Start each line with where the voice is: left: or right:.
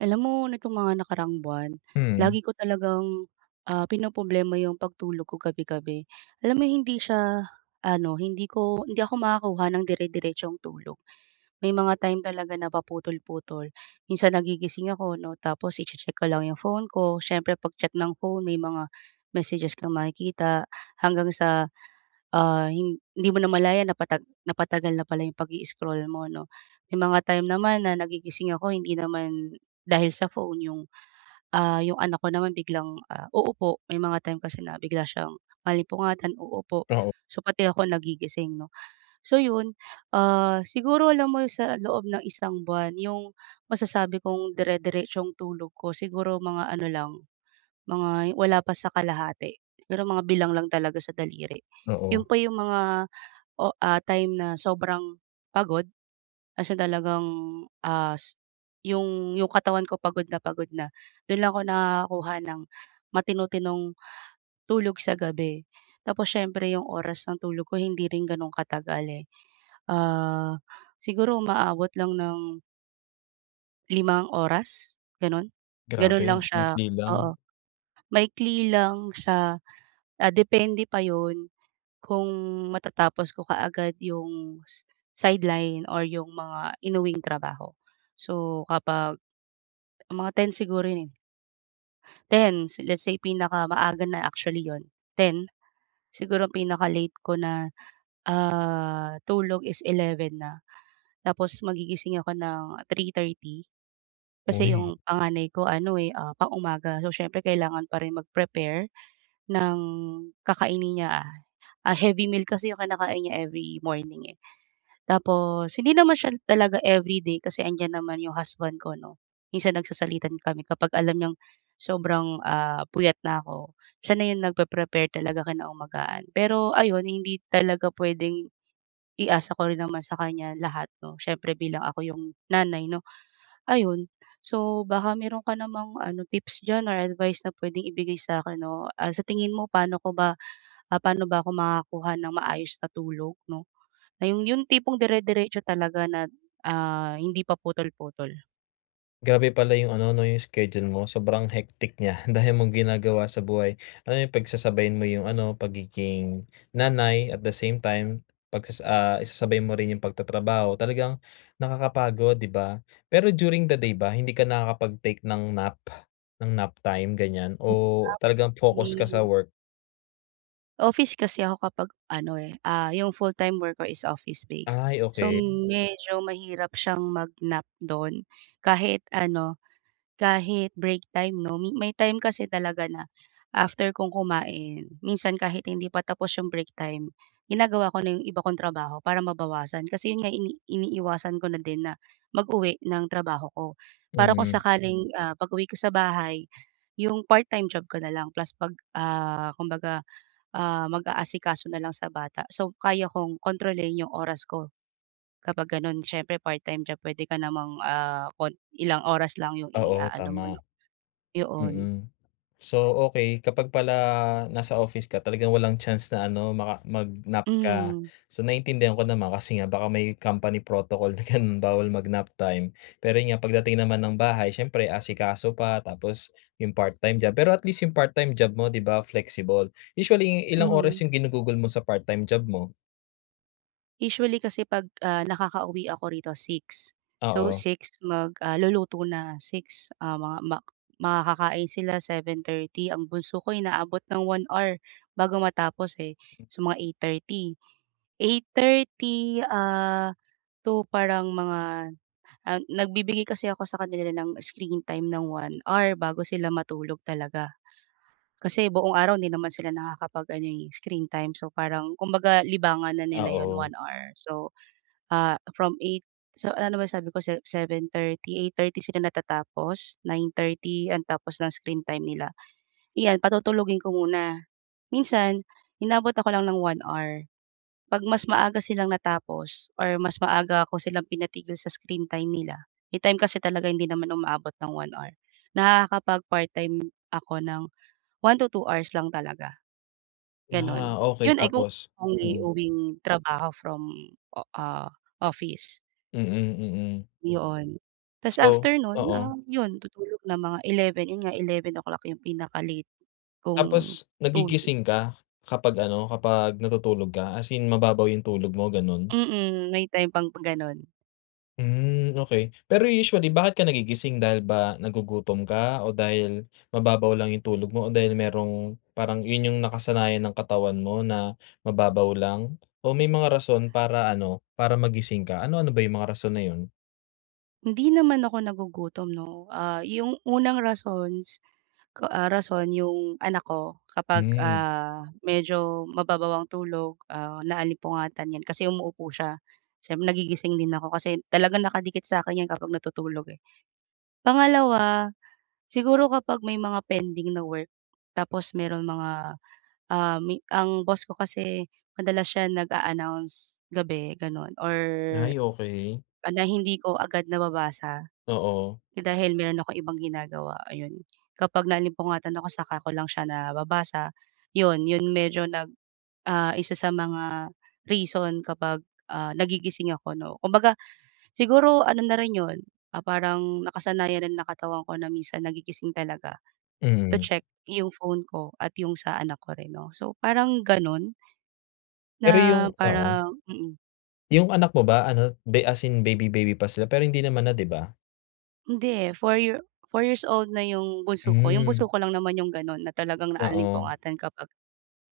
right: Alam mo nitong mga nakaraang buwan
left: Mm.
right: lagi ko talagang, ah, pinoproblema 'yong pagtulog ko gabi-gabi. Alam mo 'yong hindi siya ano hindi ko hindi ako makakuha ng dire-diretsong tulog. May mga time talaga na paputol-putol minsan nagigising ako 'no tapos i-che-check ko lang 'yong phone ko siyempre pag-check ng phone may mga messages kang makikita hanggang sa, ah, hindi mo namalayan napatag napatagal na pala 'yong pag-i-scroll mo, 'no? May mga time naman na nagigising ako hindi naman dahil sa phone 'yong, ah, 'yong anak ko naman biglang, ah, uupo. May mga time kasi na bigla siyang maalimpungatan uupo,
left: Oo.
right: so pati ako nagigising 'no. So 'yon, ah, siguro alam mo sa loob ng isang buwan 'yong masasabi kong dire-diretsong tulog ko, siguro mga ano lang, mga wala pa sa kalahati, pero mga bilang lang talaga sa daliri. 'Yon
left: Oo.
right: pa 'yong mga o ah, time na sobrang pagod kasi talagang as 'yong 'yong katawan ko pagod na pagod na do'n lang ako nakakakuha ng matino-tinong tulog sa gabi. Tapos siyempre 'yong oras ng tulog ko hindi rin gano'n katagal, eh. Ah, siguro umaabot lang ng 5 oras ganoon, ganoon
left: Grabe,
right: lang
left: ang
right: siya,
left: ikli
right: oo,
left: lang.
right: maikli lang siya, ah, depende pa iyon kung matatapos ko kaagad iyong, sideline or iyong mga inuwing trabaho. So, kapag, mga 10:00 siguro yun eh. 10:00, let's say pinaka maaaga na actually iyon, 10:00. Siguro pinaka-late ko na, ah, tulog is 11:00 na. Tapos magigising ako ng 3:30. Kasi
left: Uy.
right: iyong panganay ko ano eh, ah, pang-umaga, so siyempre kailangan pa rin mag-prepare, ng kakainin niya. Ah, heavy meal kasi iyong kinakain niya every morning eh. Tapos hindi naman siya talaga everyday, kasi nandiyan naman iyong husband ko 'no, minsan nagsasalitan kami kapag alam niyang sobrang, ah, puyat na ako, siya na iyon nagpre-prepare talaga kinaumagahan, pero ayun hindi talaga puwedeng i-asa ko rin naman sa kanya lahat 'no, siyempre bilang ako iyong nanay 'no, ayun. So baka meron ka namang ano tips diyan or advice na puwedeng ibigay sa akin 'no, ah, sa tingin mo, paano ko ba, paano ba ako makakuha ng maayos na tulog 'no, na iyong iyong tipong dire-diretso talaga na ah, hindi pa putol-putol?
left: Grabe pala yung ano, 'no, yung schedule mo sobrang hectic niya, dami mong ginagawa sa buhay. Ano yung pagsasabayin mo yung ano pagiging nanay at the same time 'pag sas ah, isasabay mo rin yung pagtatrabaho talagang nakakapagod, 'di ba? Pero during the day ba hindi ka nakakapag-take ng nap? Ng nap time ganiyan
right: Hmm, nap,
left: o talagang focus ka sa
right: eh.
left: work?
right: Office kasi ako kapag ano, eh, ah, 'yong full-time work ko is office base.
left: Ay,
right: So,
left: okey.
right: medyo mahirap siyang mag-nap do'n kahit ano, kahit break time, 'no mi may time kasi talaga na after kong kumain minsan kahit hindi pa tapos 'yong break time ginagawa ko na 'yong iba kong trabaho para mabawasan. Kasi 'yon nga ini iniiwasan ko na din na mag uwi ng trabaho ko para kung
left: Mm.
right: sakaling, ah, pag-uwi ko sa bahay 'yong part-time job ko na lang plus 'pag, ah, kumbaga, ah, mag-aasikaso na lang sa bata. So, kaya kong kontrolin 'yong oras ko, kapag gano'n, siyempre part-time job puwede ka namang, ah, kun ilang oras lang 'yong
left: Oo,
right: iaano mo,
left: tama.
right: 'no? Yoon.
left: Mm. So, okey kapag pala nasa office ka talagang walang chance na ano maka mag-nap ka.
right: Mhm.
left: So, naintindihan ko naman kasi nga baka may company protocol na ganun bawal mag-nap time. Pero 'yon nga pagdating naman ng bahay siyempre asikaso pa tapos yung part-time job pero at least yung part-time job mo, 'di ba, flexible. Usually ilang oras
right: Mhm.
left: yung ginugugol mo sa part time job mo?
right: Usually, kasi 'pag, ah, nakakauwi ako rito, 6:00. So,
left: Oo.
right: 6:00 mag, ah, luluto na. 6:00 ah, mga ma makakakain sila 7:30, ang bunso ko inaabot ng 1 hour bago matapos eh. So mga 8:30, 8:30 ah, to, parang mga, ah, nagbibigay kasi ako sa kanila ng screen time ng 1 hour, bago sila matulog talaga. Kasi buong araw 'di naman sila nakakapag-ano eh, screen time, so parang, kumbaga libangan na nila 'yon,
left: Oo.
right: 1 hour. So, ah, from 8:00 so, ano na ba sabi ko se 7:30, 8:30 sila natatapos, 9:30 ang tapos ng screen time nila. Iyan patutulugin ko muna, minsan inabot ako lang ng 1 hour, 'pag mas maaga silang natapos or mas maaga ako silang pinatigil sa screen time nila- may time kasi talaga hindi naman umaabot ng 1 hour- nakakapag-part-time ako ng 1-2 hours lang talaga, gano'n.
left: Ah, okay,
right: 'Yon ay kung
left: tapos? Mm.
right: uwi-uwing trabaho from o ah, office.
left: Mm, mm.
right: Yoon. Tapos
left: So
right: after no'n,
left: oo.
right: um, yun tutulog na mga 11:00, 'yon nga 11:00 o'clock 'yong pinaka-late kong
left: Tapos
right: tul
left: nagigising ka kapag ano, kapag natutulog ka? As in, mababaw yung tulog mo, gano'n?
right: Mm, may time pang pa gano'n.
left: Hmm. Okey, pero usually bakit ka nagigising, dahil ba nagugutom ka, o dahil mababaw lang yung tulog mo, o dahil merong parang yun yung nakasanayan ng katawan mo na mababaw lang, o may mga rason para ano, para magising ka? Ano-ano ba yung mga rason na yun?
right: Hindi naman ako nagugutom 'no. Ah, 'yong unang rasons ko, ah, rason 'yong anak ko kapag,
left: Hmm.
right: ah, medyo mababaw ang tulog, ah, naalimpungatan 'yan kasi umuuupo siya. Siyem nagigising din ako kasi talagang nakadikit sa akin 'yan kapag natutulog, eh. Pangalawa, siguro kapag may mga pending na work. Tapos meron mga, um, mi ang boss ko kasi madalas siya nag-a-announce gabi gano'n, or
left: Ay, okey.
right: ah, na hindi ko agad nababasa
left: Oo.
right: dahil meron akong ibang ginagawa ayon. Kapag naalimpungatan ako, saka ko lang siya nababasa. 'Yon, 'yon, medyo nag ah, isa sa mga reason kapag, ah, nagigising ako 'no. Kumbaga, siguro ano na rin 'yon, ah, parang nakasanayan rin ng katawan ko na minsan nagigising talaga, to
left: Mm.
right: check 'yong phone ko at 'yong sa anak ko rin 'no. So, parang gano'n?
left: Pero yung
right: Na
left: Oo.
right: parang mm.
left: Yung anak mo ba ano, be as in baby baby pa sila, pero hindi naman na, 'di ba?
right: Hindi. 4 year 4 years old na yung bunso ko. Yung bunso
left: Hmm.
right: ko lang naman yung gano'n na talagang
left: Oo.
right: naalimpungatan kapag,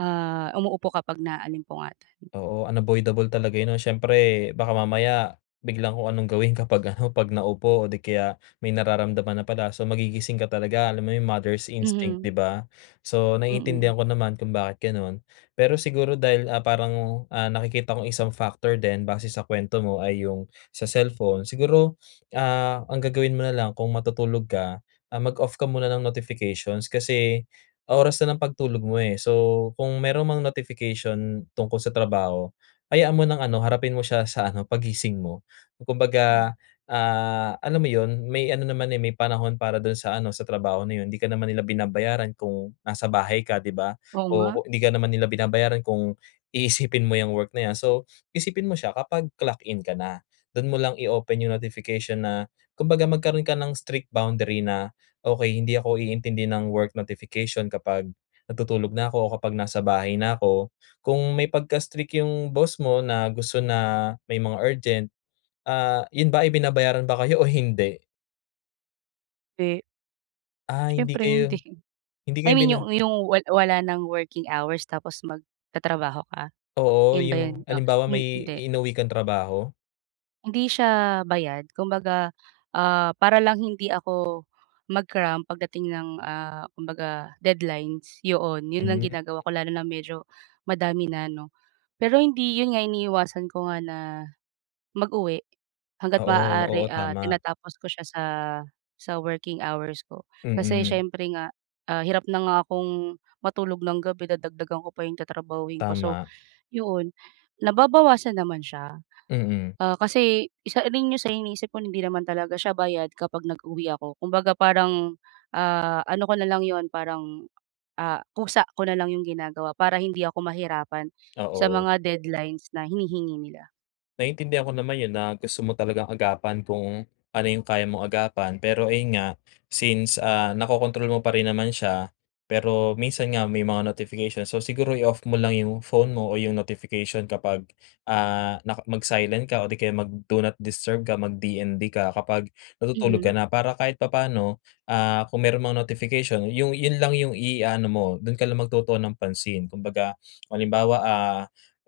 right: ah, umuupo kapag naalimpungatan.
left: Oo, unavoidable talaga 'yon, 'no. Siyempre, baka mamaya biglang kung anong gawin kapag ano, 'pag naupo o 'di kaya may nararamdaman na pala, so magigising ka talaga. Alam mo yung mother's instinct, 'di
right: Mhm.
left: ba? So,
right: Mm.
left: naiintindihan ko naman kung bakit gano'n. Pero siguro dahil, ah, parang, ah, nakikita kong isang factor din, base sa kuwento mo ay yung sa cellphone. Siguro, ah, ang gagawin mo na lang kung matutulog ka, ah, mag-off ka muna ng notifications, kasi oras na ng pagtulog mo, eh. So, kung meron mang notification tungkol sa trabaho, hayaan mo ng ano, harapin mo siya sa ano, paggising mo.
right: Hmm.
left: Kumbaga, ah, alam mo 'yon, may ano naman, eh, may panahon para doon sa ano, sa trabaho na 'yon. Hindi ka naman nila binabayaran kung nasa bahay ka, 'di ba?
right: Oo nga.
left: O ku hindi ka naman nila binabayaran kung iisipin mo 'yang work na 'yan. So, isipin mo siya, kapag clock in ka na, do'n mo lang i-open yung notification na, kumbaga magkaroon ka ng strict boundary na, "Okey, hindi ako iintindi ng work notification kapag natutulog na ako o kapag nasa bahay na ako." Kung may pagka-strict yung boss mo na gusto na may mga urgent, ah, 'yon ba ay binabayaran ba kayo o hindi?
right: Eh.
left: Ah, hindi
right: Siyempre hindi
left: kayo hindi
right: I
left: kayo
right: mean
left: bina
right: 'yong 'yong wal wala ng working hours tapos magtatrabaho ka,
left: Oo,
right: 'yon ba 'yon
left: yung
right: o
left: halimbawa may
right: hindi?
left: inuwi kang trabaho?
right: Hindi siya bayad. Kumbaga, ah, para lang hindi ako mag-cram pagdating ng, ah, kumbaga deadlines yoon 'yon ang
left: Hmm.
right: ginagawa ko lalo na medyo madami na 'no. Pero hindi 'yon nga iniiwasan ko nga na mag-uwi hangga't
left: Oo,
right: maaari,
left: oo,
right: ah,
left: tama.
right: tinatapos ko siya sa sa working hours ko kasi
left: Mm.
right: siyempre nga, ah, hirap na nga akong matulog ng gabi dadagdagan ko pa 'yong tatrabahuhin ko. So,
left: Tama
right: 'yon nababawasan naman siya,
left: Mm.
right: ah, kasi isa rin yun sa iniisip ko na hindi naman talaga siya bayad kapag nag-uwi ako kumbaga parang, ah, ano ko na lang 'yon parang, ah, kusa ko na lang 'yong ginagawa para hindi ako mahirapan sa
left: Oo.
right: mga deadlines na hinihingi nila.
left: Naintindihan ko naman yun na gusto mo talagang agapan kung ano yung kaya mong agapan pero ayun nga since, ah, nakokontrol mo pa rin naman siya pero minsan nga may mga notification. So, siguro i-off mo lang yung phone mo o yung notification kapag, ah, naka mag-silent ka o di kaya mag-do not disturb ka mag DND ka kapag natutulog ka
right: Mhm.
left: na para kahit papaano, ah, kung meron mang notification yung yun lang yung i-aano mo dun ka lang magtutuon ng pansin. Kumbaga, halimbawa, ah,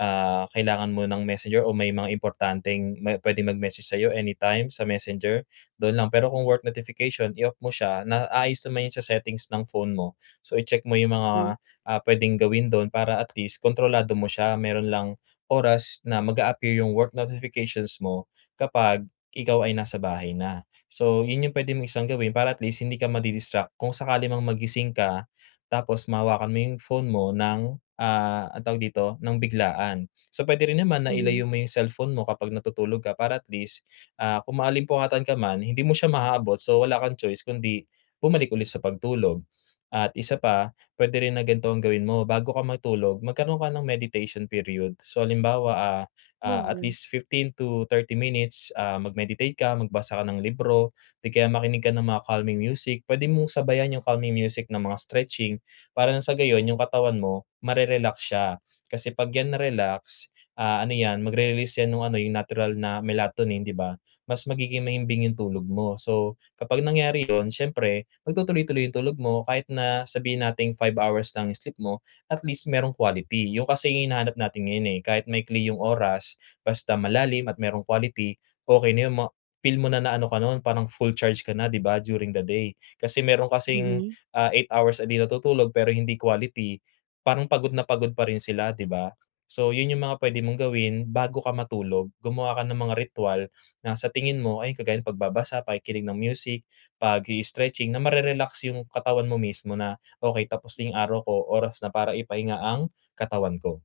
left: ah kailangan mo ng Messenger o may mga importanteng ma pwedeng mag-message sa'yo anytime sa Messenger dun lang. Pero kung work notification i-off mo siya naayos naman yun sa settings ng phone mo. So, i-check mo yung
right: Mm.
left: mga, ah, puwedeng gawin do'n para at least kontrolado mo siya mayroon lang oras na mag-a-appear 'yong work notifications mo kapag ikaw ay nasa bahay na. So, yun yung puwede mong isang gawin para at least hindi ka ma-di-distract kung sakali mang magising ka tapos mahawakan mo yung phone mo ng, ah, anong tawag dito nang biglaan. So, puwede rin naman na
right: Mhm.
left: ilayo mo yung cellphone mo kapag natutulog ka para at least, ah, kung maalimpungatan ka man hindi mo siya maabot so wala kang choice kundi bumalik ulit sa pagtulog. At isa pa puwede rin na ganto ang gawin mo bago ka matulog magkaroon ka ng meditation period. So, halimbawa, ah, ah, at
right: Oo.
left: least 15-30 minutes, ah, mag-meditate ka magbasa ka ng libro. 'Di kaya makinig ka ng mga calming music, puwede mong sabayan yung calming music ng mga stretching para nang sa gayon yung katawan mo ma-re-relax siya. Kasi 'pag 'yan na-relax, ah, ano 'yan mag-re-release 'yan nung ano, yung natural na melatonin, 'di ba? Mas magiging mahimbing yung tulog mo. So, kapag nangyari yun siyempre magtutuloy-tuloy yung tulog mo kahit na sabihin nating 5 hours lang sleep mo at least meron quality. Yun kasi yung hinahanap natin ngayon, eh, kahit maikli yung oras basta malalim at merong quality okey na yon ma-feel mo na na ano ka nun parang full charge ka na 'di ba, during the day. Kasi meron kasing,
right: Mhm.
left: ah, 8 hours a day na natutulog pero hindi quality parang pagod na pagod pa rin sila, 'di ba? So, yun yung mga puwede mong gawin bago ka matulog, gumawa ka ng mga ritwal na sa tingin mo ay kagaya ng pagbabasa pakikinig ng music pag-i-stretching na ma-re-relax yung katawan mo mismo na, "Okey tapos na yung araw ko oras na para ipahinga ang katawan ko."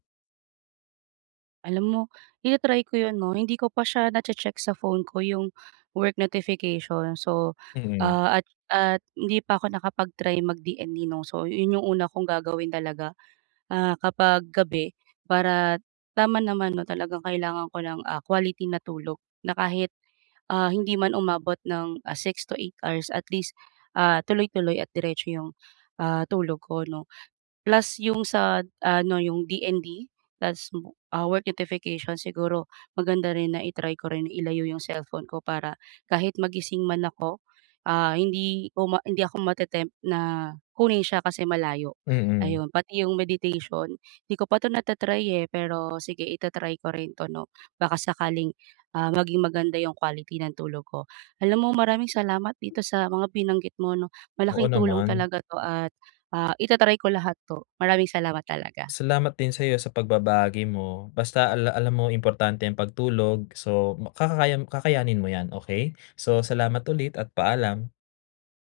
right: Alam mo, ita-try ko 'yon 'no. Hindi ko pa siya nache-check sa phone ko, yung work notification. So,
left: Mhm.
right: ah, at at hindi pa ako nakapag-try mag-DND 'no, so 'yon yung una kong gagawin talaga, ah, kapag gabi, para tama naman 'no, talagang kailangan ko ng, ah, quality na tulog na kahit, ah, hindi man umabot ng, ah, 6-8 hours at least, ah, tuloy-tuloy at diretso yung, ah, tulog ko 'no. Plus yung sa, ah, 'no, yung DND plus, ah, work notification. Siguro, maganda rin na i-try ko rin ilayo yung cellphone ko para kahit magising man ako, ah, hindi ko hindi ako mate-tempt na kunin siya kasi malayo.
left: Mm.
right: Ayun, pati yung meditation, 'di ko pa 'to nata-try, eh. Pero sige ita-try ko rin 'to 'no, baka sakaling, ah, maging maganda yung quality ng tulog ko. Alam mo maraming salamat dito sa mga binanggit mo 'no,
left: Oo
right: malaking tulong
left: naman.
right: talaga 'to, at, ah, ita-try ko lahat 'to. Maraming salamat talaga.
left: Salamat din sa'yo sa pagbabahagi mo. Basta ala alam mo, importante ang pagtulog. So, kakakaya kakayanin mo 'yan, okey? So, salamat ulit at paalam.